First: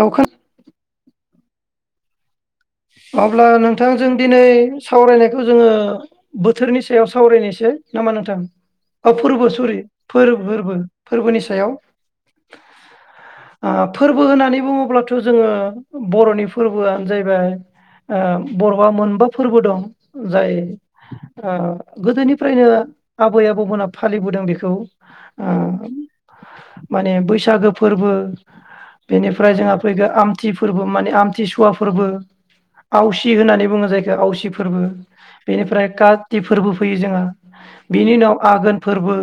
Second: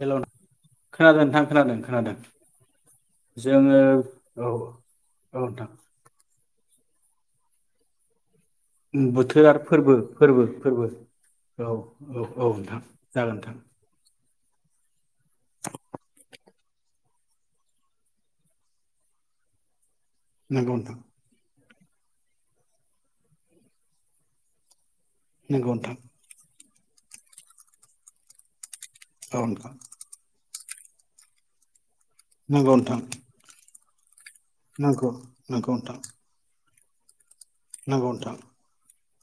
औ हेल' खोन खोनादों नोंथां। खोनादों खोनादों। अब्ला जोङो नोंथां जों दिनै औ औ सावरायनायखौ नोंथां जोङो बोथोरनि सायाव सावरायनायसै ना मा नोंथां? औ बोथोर आरो सरि फोरबो फोरबो फोरबो फोरबोनि सायाव औ औ औ नोंथां जागोन नोंथां। बो होननानै बुङोब्लाथ' जोङो बर'नि फोरबोआनो जाहैबाय ओ बर'आ मोनबा फोरबो दं। जाय नोंथां आ गोदोनिफ्रायनो आबै आबौमोनहा फालिबोदों बेखौ। ओ नोंगौ नोंथां। माने बैसागो फोरबो नंगौ बेनिफ्राय जोंहा फैगोन आमथि फो फोरबो माने आमथिसुवा फोरबो नोंथां औ नोंथां आवसि होननानै बुङो जाय आवसि फोरबो नंगौ नोंथां नंगौ बेनिफ्राय नोंथां काति फोरबो फैयो जोंहा। नंगौ बिनि उनाव नोंथां आगोन फोरबो।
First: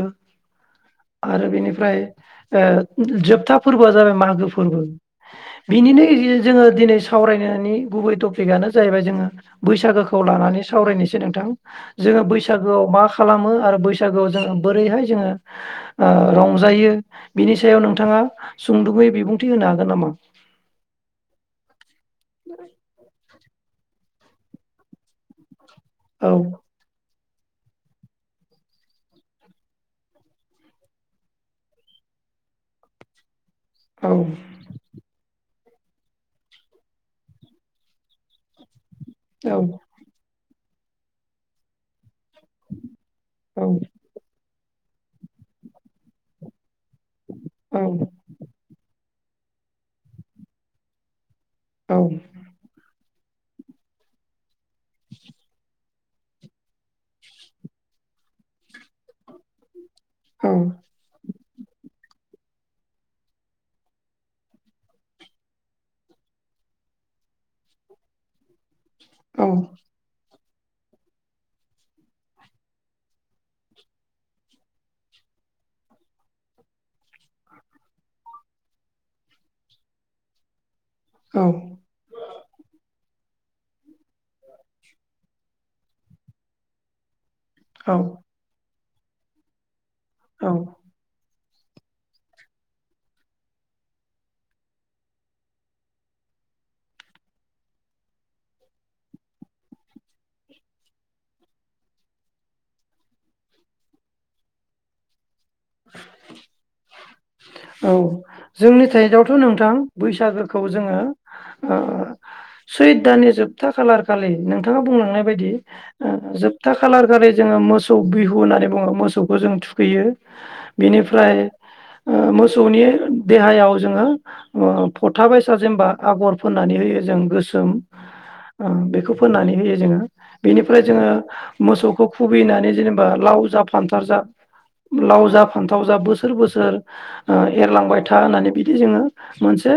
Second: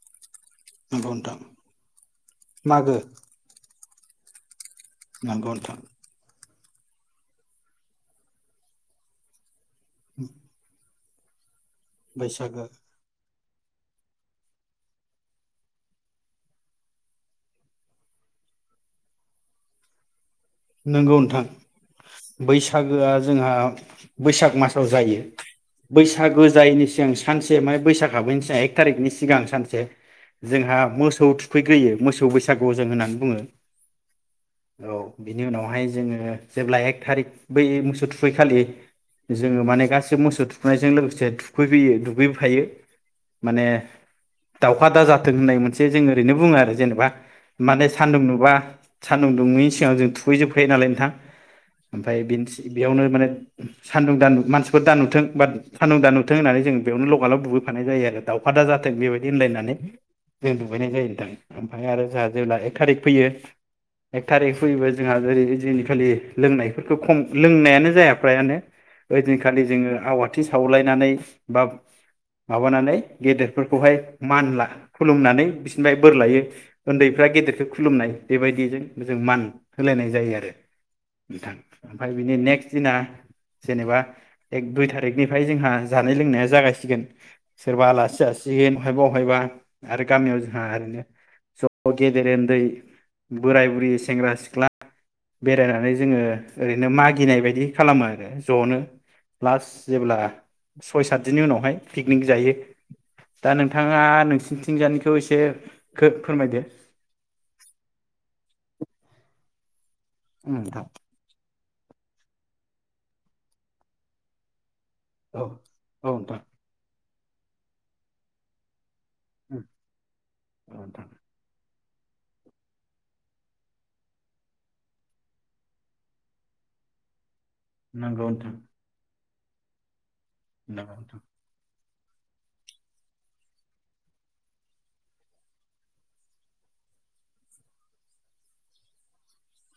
नंगौ [inaudible] नोंथां आरो बेनिफ्राय ओ मागो जोबथा फोर आं जाबाय मागो फोर फोरबो। नंगौ नोंथां बिनिनो [unintelligible] जोङो दिनै सावरायनोनि गुबै टपिकआनो जाहैबाय जोङो बैसागोखौ लानानै सावरायनोसै सै नोंथां। जोङो बैसागो बैसागोआव मा खालामो आरो बैसागोआव जोङो बोरैहाय जोङो ओ रंजायो बिनि सायाव नोंथाङा सुंदुबयै बिबुंथि होनो हागोन नामा? नंगौ नोंथां। बैसागोआ जोंहा बैसाग मासाव जायो। औ बैसागो जायैनि सिगां सानसे माइब बैसाग हाबैनि सिगां एक थारिकनि सिगां सानसे जोंहा मोसौ थुखैग्रोयो मोसौ बैसागु जों होननानै बुङो। औ। औ बिनि उनावहाय जोङो जेब्ला एक थारिक बै मोसौ थुखैखालि औ जोङो माने गासैबो मोसौ थुग फुनायजों लोगोसे थुखै फैयो दुगै खायो माने औ दावखादा जाथों होननाय मोनसे जों ओरैनो बुङो आरो जेनेब बा माने सान्दुं नुबा सान्दुं दुङैनि सिगां जों थुखै जोबखायो नालाय नोंथां । औ ओमफाय बिस बेयावनो माने सान्दुं दानु मानसिफोर दा नुथों बा सान्दुं दा नुथों होननानै जों बेयावनो लगाल' बुबोफानाय जायो आरो दाउखा दा जाथों बेबायदि होनलायनानै बे दुगैनाय जायो नोंथां । ओमफाय आरो जोहा जेब्ला एक थारिख फैयो एक थारिख फैयोब जोंहा जेरै इदिनि खालि लोंनायफोरखौ खम लोंनायानो जाया फ्रायानो औ ओइदिनखालि जोङो आवाद थि सावलायनानै बा माबानानै गेदेरफोरखौहाय मान ला खुलुमनानै बिसिनिफाय बोर लायो उन्दैफ्रा गेदेरखौ खुलुमनाय बेबायदिजों जों मान होलायनाय जायो आरो औ नोंथां ओमफाय बिनि नेक्स्ट दिना जेनेबा एक दुइ थारिखनिफाय जोंहा जानाय लोंनाया जागायसिगोन । सोरबा लासि औ जासिगोन । हब अहायबा आरो गामियाव जोहा आरैनो ज' गेदेर ओन्दै बोराय बुरि सेंग्रा सिख ख्ला बेरायनानै जोङो ओरैनो मागिनाय बायदि खालामो आरो जनो लास जेब्ला सय सातदिननि उनावहाय पिकनिक जायो दा नोंथाङा नोंसिनिथिंजानिखौ एसे खोब फोरमायदो । औ जोंनि थाइदआवथ' नोंथां । बैसागोखौ नोंथां जोङो ओ सैयद दाननि जोबथा खालारखालि नोंथां बिथाङा बुंलांनाय औ बायदि औ नोंथां जोबथा खालार जोङो मोसौ बिहु होननानै बुङो मोसौ। मोसौखौ जों औ थुखैयो नोंथां बेनिफ्राय ओ मोसौनि देहायाव जोङो फथा बायसा जेनबा आगर फुननानै होयो जों गोसो। जों नंगौ नोंथां आ बेखौ फुननानै होयो जोङो। बेनिफ्राय नंगौ जोङो नोंथां मोसौखौ खुबैनानै जेनेबा लाव जा फानथाव जा लाव जा फान्थाव जा बोसोर बोसोर ओ एरलांबाय था होननानै बिदि जोङो मोनसे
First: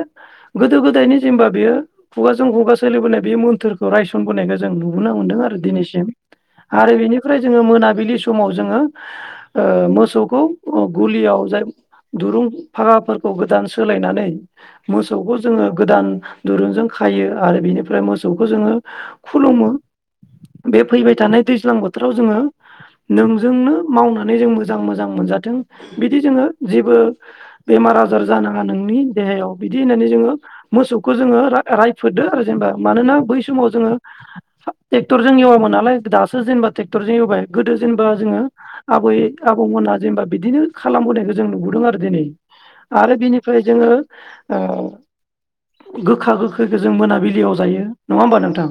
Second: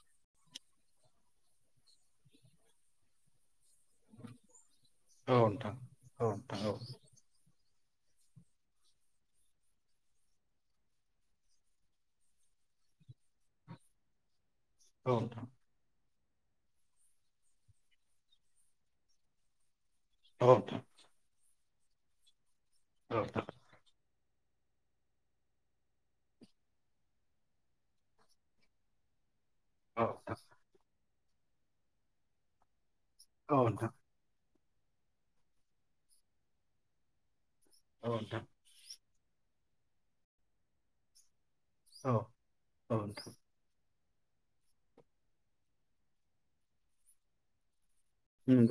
गोदो गोदायनि जेनेबा बेयो खुगाजों खुगा सोलिबोनाय बे मोन्थोर। रायसनबोनायखौ जों नुबोनो औ मोनदों आरो नोंथां दिनैसिम औ नोंथां आरो बेनिफ्राय जोङो मोन फुंबिलि समाव जोङो ओ मोसौखौ आ गलियाव जाय दुरुं फागाफोरखौ गोदान सोलायनानै। औ मोसौखौ नोंथां जोङो गोदान दुरुंजों खायो आरो बिनिफ्राय मोसौखौ जोङो खुलुमो। औ बे फैबाय थानाय दैज्लां बोथोराव जोङो नोंथां नोंजोंनो मावनो नानै जों मोजां मोजां मोनजाथों बिदि जोङो। जेबो बेमार आजार जानाङा नोंनि देहायाव । बिदि औ होननानै जोङो मोसौ खौ जोङो रायफोदो आरो जेनेबा मानोना बै नोंथां औ समाव नोंथां जोङो ट्रेक्टरजों ऐवआमोन नालाय दासो जेनेबा ट्रेक्टरजों ऐवबाय। गोदो जेनेबा औ नोंथां औ नोंथां जोङो आबै आबौमोना जेनेबा बिदिनो खालामबोनाय जों नुबो दों आरो दिनै आरो बिनिफ्राय जोङो। ओ गोखा गोखैखौ जों मोनाबिलियाव जायो। नङा होमबा नोंथां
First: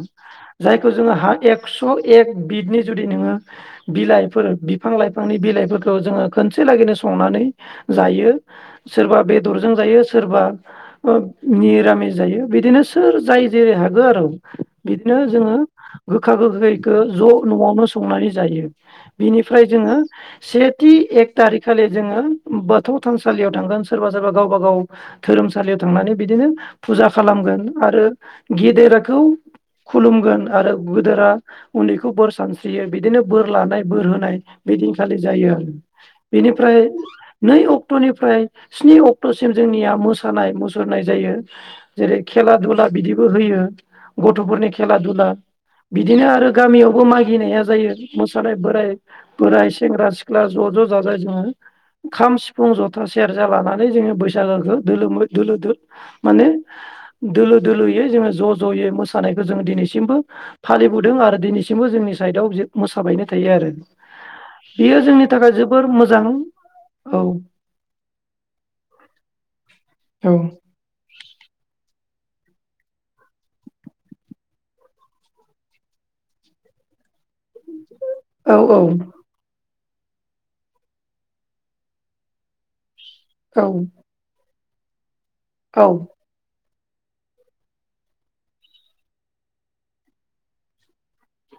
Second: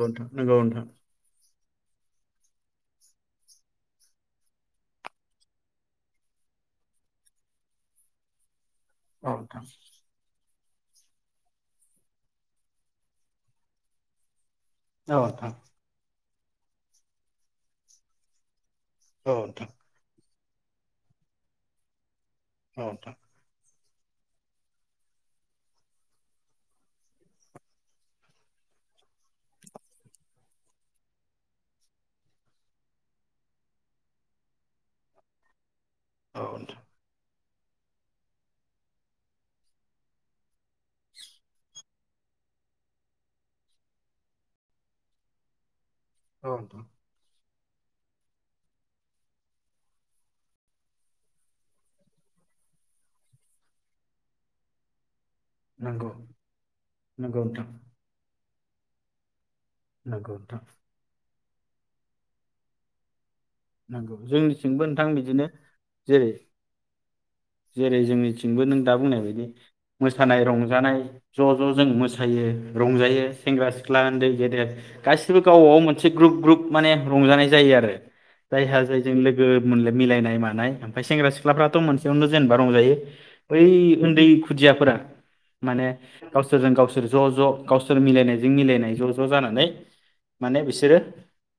जायखौ जोङो हा एक एक्स एक बिदनि जुदि नोङो बिलाइफोर बिफां लाइफांनि बिलाइफोरखौ जोङो खोनसे लागैनो संनानै जायो। सोरबा बेदरजों जायो सोरबा ओ मिरामिस जायो बिदिनो सोर जाय जेरै हागो आरो। बिदिनो औ जोङो । गोखा गोखैखौ ज' न'आवनो संनानै जायो। औ नोंथां नंगौ नोंथां नंगौ नोंथां औ नोंथां औ नोंथां औ नोंथां औ नोंथां औ बिनिफ्राय जोङो। सेथि एक थारिकखालि जोङो। बाथौ नोंथां थानसालियाव थांगोन। सोरबा सोरबा गावबा गाव धोरोमसालियाव थांनानै बिदिनो फुजा खालामगोन आरो गेदेरखौ खुलुमगोन आरो गोदोरा उन्दैखौ बोर सानस्रियो बिदिनो बोर लानाय बोर होनाय बिदिनखालि जायो आरो । बेनिफ्राय औ नै अक्ट'निफ्राय स्नि अक्ट'सिम जोंनिया मोसानाय मुसुर सुरनाय जायो। जेरै खेला दुला बिदिबो होयो गथ'फोरनि खेला दुला । बिदिनो आरो नोंथां गामियावबो मागिनाया जायो मोसानाय बोराइ बोराय सेंग्रा सिख्ला ज' ज' जा जाय जोङो खाम सिफुं जथा सेरजा लानानै जोङो बैसागोखौ दोलोमै दोलो दो नंगौ माने नंगौ दोलो नोंथां दोलोयै जोङो ज' जयै मोसानाय जों दिनैसिमबो नंगौ नोंथां फालिबोदों आरो दिनैसिमबो जोंनि साइडआव मोसाबायनो थायो आरो नंगौ जोंनिथिंबो बेयो नोंथां जोंनि बिदिनो थाखाय जोबोर मोजां जेरै औ जेरै जोंनिथिंबो नों दा बुंनाय बायदि औ मोसानाय रंजानाय ज' ज' जों मोसायो रंजायो सेंग्रा-सिख्ला उन्दै गेदेर गासिबो गावबाव मोनसे ग्रुप ग्रुप माने रंजानाय जायो आरो औ जायहा जायजों लोगो मोनले मिलायनाय मानाय ओमफ्राय सेंग्रा सिख्लाफ्राथ' मोनसेयावनो जेनेबा रंजायो बै औ उन्दै खुदियाफोरा माने औ गावसोरजों गावसोर ज' ज' गावसोर मिलायनायजो मिलायनाय ज' ज' जानानै माने बिसोरो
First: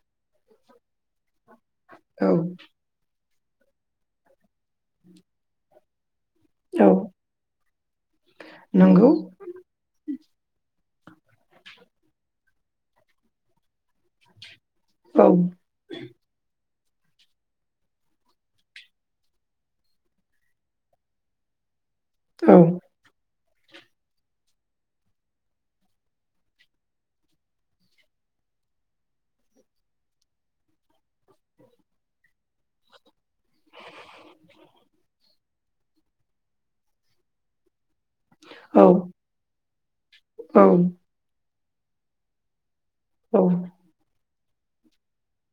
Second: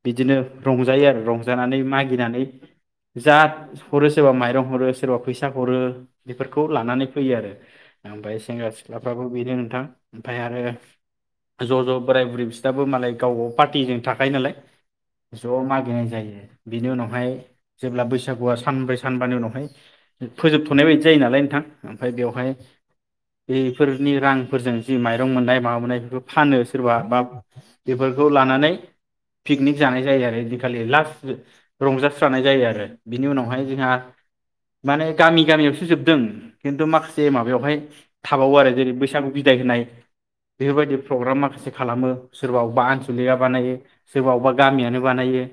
बिदिनो रंजायो आरो रंज जानानै औ मागिनानै जा हरो सोरबा माइरं हरो सोरबा फैसा हरो बेफोरखौ औ लानानै फैयो आरो ओमफ्राय सेंग्रा नंगौ सिख्लाफ्राबो बेनो नोंथां ओमफ्राय आरो ज' ज' बोराइ-बुरै बिसनाबो मालाय गावबाव पार्टिजों थाखायो नालाय औ ज' मागिनाय जायो बिनि उनावहाय जेब्ला बैसागुआ सानब्रै सानबानि उनावहाय फोजोबथ'नाय बायदि जायो नालाय नोंथां ओमफ्राय बेवहाय औ बेफोरनि रांफोरजों जि माइरं मोननाय माबा मोननाय बेखौ फानो सोरबा बा बेफोरखौ लानानै पिकनिक जानाय जायो आरो ओइदिनखालि लास्ट। रंजास्रानाय जायो आरो। बिनि उनावहाय जोंहा माने गामि गामियाव। जोबदों खिन्थु माखासे माबायावहाय। थाबावो आरो औ जेरै बैसागु बिदाय होनाय औ बेफोरबायदि प्रग्राम माखासे। खालामो सोरबा । सोरबा बा आनसलिगा औ बानायो। गामियानो बानायो।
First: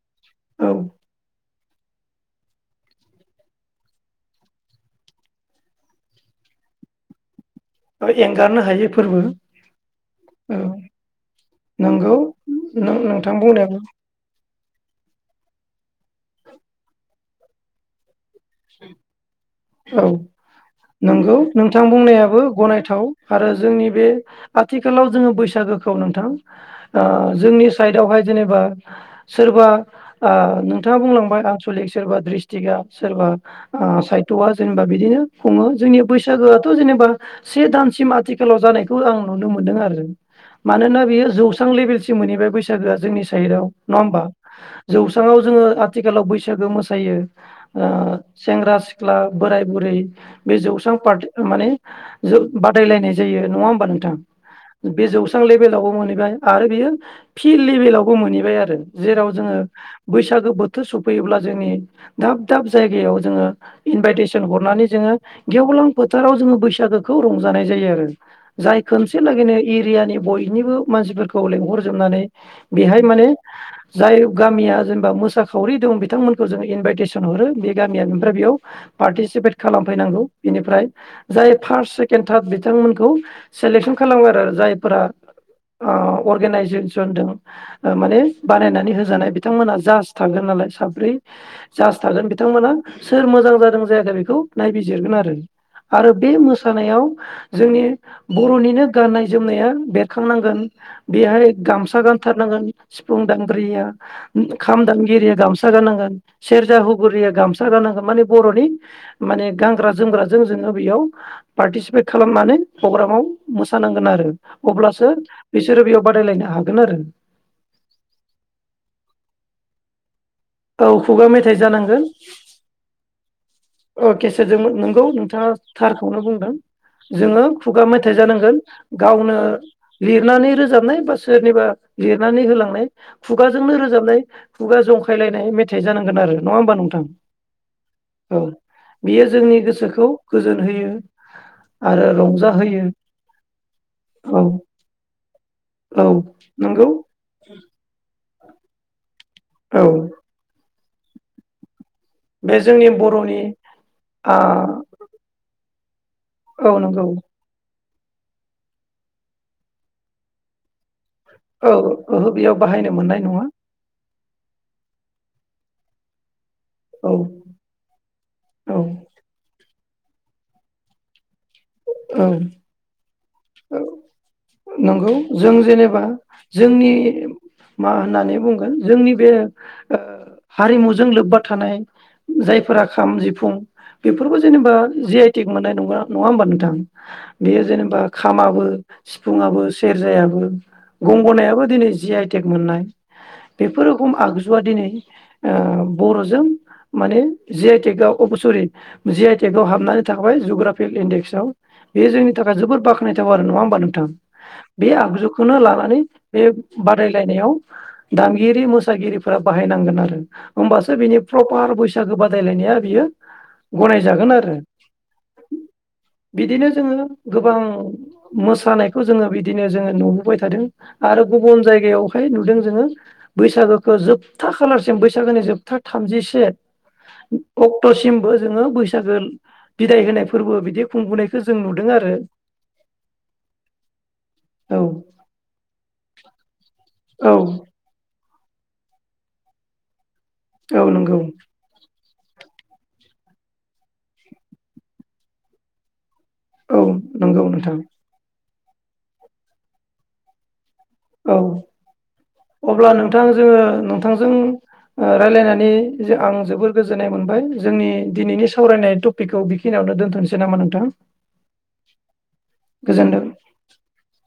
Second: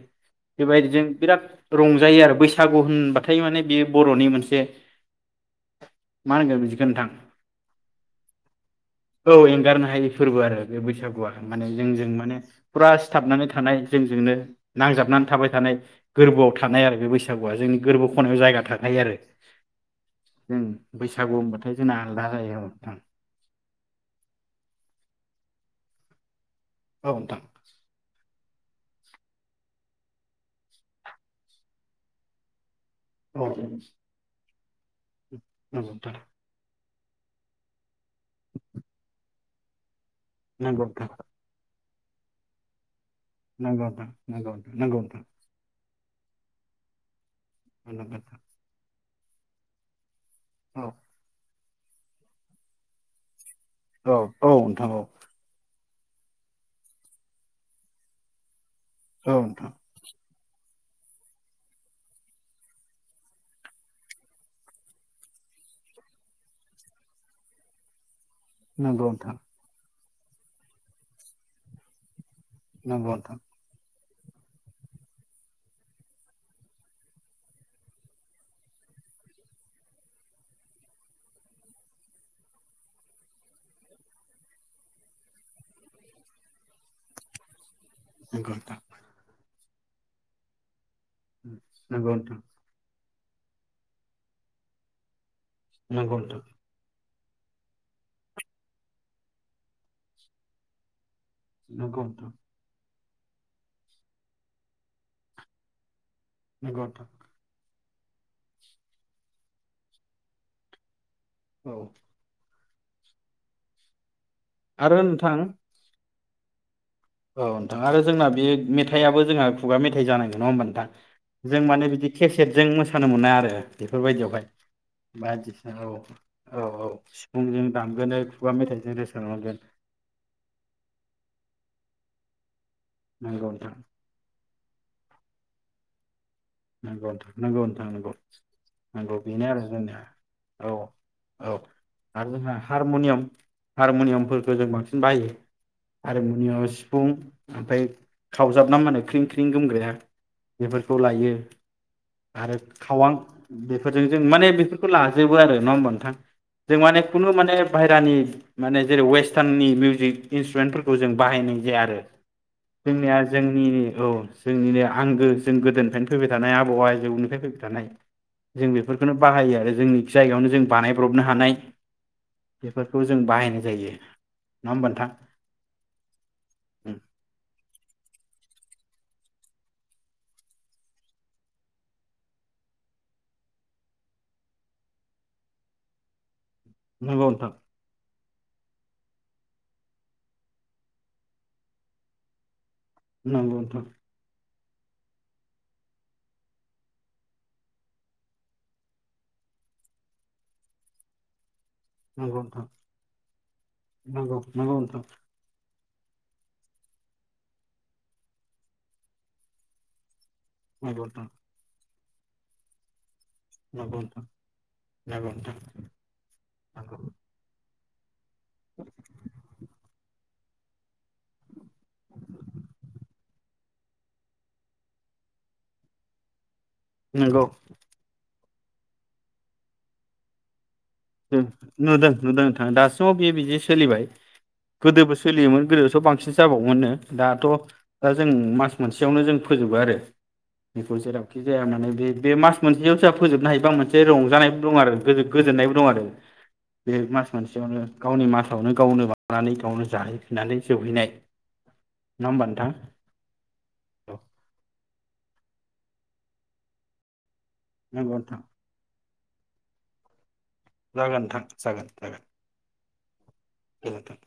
बे औ बायदिजों बिराद। रंजायो आरो बैसागु होनबाथाय माने बे बरनि मोनसे मा होनगोन बिदिखौ नोंथां। एंगारनो हायै फोरबो औ एंगारनो हायि फोरबो औ आरो बे बैसागुआ माने जोंजों नंगौ माने फुरा नोंथां सिथाबनानै थानाय बुंनायाबो जोंजोंनो। नांजाबनानै थाबाय थानाय गोरबोआव थानाय आरो बे बैसागुआ जोंनि गोरबोखौ औ जों बैसागु नंगौ होनबाथाय नोंथां जोंना आलादा बुंनायाबो जायो गनायथाव आरो जोंनि बे आथिखालाव जोङो बैसागुखो औ नोंथां ओ औ नोंथां जोंनि साइदावहाय जेनेबा सोरबा नोंथाङा बुंलांबाय आनसलिक सोरबा द्रिसथिगआ सोरबा औ आ साइथवा जेनेबा बिदिनो खुङो जोंनि नोंथां औ बैसागुआथ जेनेबा जेनेबा से दानसिम आथिखालाव जानायखौ आं नुनो मोनदों आरो । नंगौ मानोना नोंथां बेयो जौस्रां लेभेलसिम मोनहैबाय बैसागुआ जोंनि नङा नंगौ नोंथां होमबा नंगौ नोंथां जौस्राङाव जोङो आथिखालाव बैसागु मोसायो । नंगौ नोंथां। सेंग्रा सिख्ला बोराय बुरै बे जौस्रां औ पार्टि माने ज बादायलायनाय जायो । नङा होमबा नोंथां औ औ नोंथां औ बे जौस्रां लेबेलावबो मोनहैबाय आरो बेयो फिल लेभेलावबो मोनहैबाय आरो । जेराव औ जोङो नोंथां बैसागु बोथ सफैयोब्ला जोंनि दाब दाब जायगायाव जोङो इनभाइटेसन हरनानै जोङो गेवलां फोथाराव जोङो बैसागुखौ रंजानाय जायो आरो । जाय नंगौ खनसे नोंथां लागैनो एरियानि बयनिबो मानसिफोरखौ लेंहरजोबनानै बिहाय नंगौ माने नोंथां जाय गामिया जेनेबा मोसाखावरि दं बिथांमोनखौ जों इनभाइटेसन हरो बे गामि निफ्राय बेयाव पार्टिसिपेट खालामफैनांगौ बेनिफ्राय जाय फार्स्ट सेकेणड थार्ड बिथांमोनखौ सेलेकसन खालामो आरो जायफोरा अर्गेनाइजेसन दं माने बानायनानै होजानाय बिदि बिथांमोनहा जास थागोन नालाय साब ब्रै जास नंगौ थागोन नोंथां बिथांमोना । सोर मोजां जादों जायाखै बेखौ नायबिजिरगोन आरो । आरो नंगौ बे नोंथां मोसानायाव जोंनि बर'निनो गाननाय जोमनाया बेरखांनांगोन बेहाय गामसा नंगौ नोंथां गानथारनांगोन सिफुं दामगिरिया खाम दामगिरिया गामसा गाननांगोन नंगौ नोंथां सेरजा नंगौ नोंथां हुगुरिया गाम सा गाननांगोन माने बर'नि माने गानग्रा जोमग्राजों जोंङो बेयाव औ पार्टिसिपेट खालामनानै पग्रामाव मोसानांगोन आरो आरो अब्लासो नोंथां बिसोरो बेयाव बादायलायनो हागोन आरो औ नोंथां आरो जोंना बे मेथायाबो जोंहा खुगा मेथाइ जानां गोन नङा होमबा नोंथां औ खुगा मेथाइ जों माने बिदि केेसेटजों मोसानो मोना आरो अके बेफोरबायदियावहाय सोर जों नंगौ नोंथाङा बायदिसिना औ थारखौनो बुंदों औ औ जोंङो सिफुंजों खुगा मेथाइ दामगोनो खुगा जानांगोन मेथाइजों गावनो रोजाबनांगोन लिरनानै रोजाबनाय बा सोरनिबा लिरनानै होलांनाय नंगौ खुगाजोंनो नोंथां रोजाबनाय खुगा जंखायलायनाय मेथाइ जानांगोन आरो नङा होमबा नंगौ नोंथां नंगौ नोंथां नंगौ औ नंगौ बियो बेनो जोंनि आरो जोंनिया गोसोखौ गोजोन औ होयो औ आरो जोंहा औ हारमनियाम-हारमुनियामफोरखौ जों बांसिन बाहायो औ हारमुनियामाव नंगौ सिफुं ओमफ्राय खावजाबना माहोनो ख्रिं-ख रिं औ गुमग्राया बेफोरफोर खौ लायो बे आरो जोंनि खावां बर'नि बेफोरजों जों आ माने बेफोरखौ लाजोबो आरो नङा होमबा नोंथां जों औ माने नंगौ खुनु माने बाहाय दानि माने जेरै वेस्टार्नि मिउजिक इन्सट्रुमेन्ट फोर खौ जों बाहायनाय औ जाया आरो ओहो बेयाव बाहायनो जोंनिया मोननाय नङा औ जोंनि औ जोंनिनो आंगो जों गोदोनिफायनो थानाय आबौ आजौनिफ्राय फैबाय थानाय जों औ बेफोरखौनो बाहायो आरो जोंनि जायगायावनो जों बानायब्रबनो हानाय औ बेफोरखौ जों बाहायनाय औ जायो नङा होमबा नोंथां नंगौ जों जेनेबा जोंनि मा हो ननानै बुंगोन जोंनि बे हारिमुजों लोबबा थानाय जायफोरा खाम जिफुं बेफोरखौ जेनेबा जि आइ टिक मोननाय ना नङा होमबा नों थां नंगौ नोंथां बेयो जेनेबा खामाबो सिफुंङाबो सेरजायाबो गंगनायाबो दिनै जि आइटेक मोननाय नंगौ बेफोर रखोम आग जुआ दिनै बरजों माने जि आइ टेकाव अ सरि जि आइ टेक आव हाबनानै थाबाय जुग्राफिकेल इन्डेक्सआव बेयो जोंनि थाखाय नोंथां जोबद बाख खनायथाव आरो नङा हबा नोंथां नंगौ नोंथां नंगौ बे नोंथां आगजुखौनो लानानै बे बादायलायनायाव दामगिरि मोसागिरिफोरा बाहायनांगोन आरो होमबासो नंगौ बिनि नोंथां प्रपार बैस सागो बादायलायनाया बियो नंगौ नोंथां गनायजागोन आरो नंगौ नोंथां बिदिनो जोङो नंगौ गोबां मोसानायखौ जोङो बिदिनो जोङो नुबोबाय थादों आरो गुबुन जायगायावहाय नुदों जोङो बैसागो खो जोबथा खालारसिम बैसागोनि जोबथा थामजिसे नंगौ अक्टसिम बो जोङो बैसागो बिदाय होनाय फोरबो बिदि खुंबोनायखौ जों नुदों आरो नुदों नोंथां दासिमाव बियो बिदि सोलिबाय औ गोदोबो सोलियोमोन गोदोथ बांसिनसो जाबावोमोन नो औ दाथ जों मास मोनसेयावनो जों फोजोबो आरो औ जिखौ नंगौ जेरावखि जाया होननानै बे बे मास मोनसे सोहा फोजोबनो हायोबा आं मोनसे रंजानायबो दं आरो गोजो गोजोननायबो दंआरो औ बे मास नंगौ नोंथां मोनसेयावनो गावनि मास गावनो गावनो बानानै गावनो जाहै फिननानै औ अब्ला नोंथां जोङो औ नोंथांजों ओ रायलायना नै आं जोबोर गोजोननाय मोनबाय जोंनि नंगौ नोंथां दिनैनि सावरायनाय थ बेखौ बेखिनियावनो दोनथनसै जागोन नोंथां जागोन जागोन गोजोनथों। गोजोनथों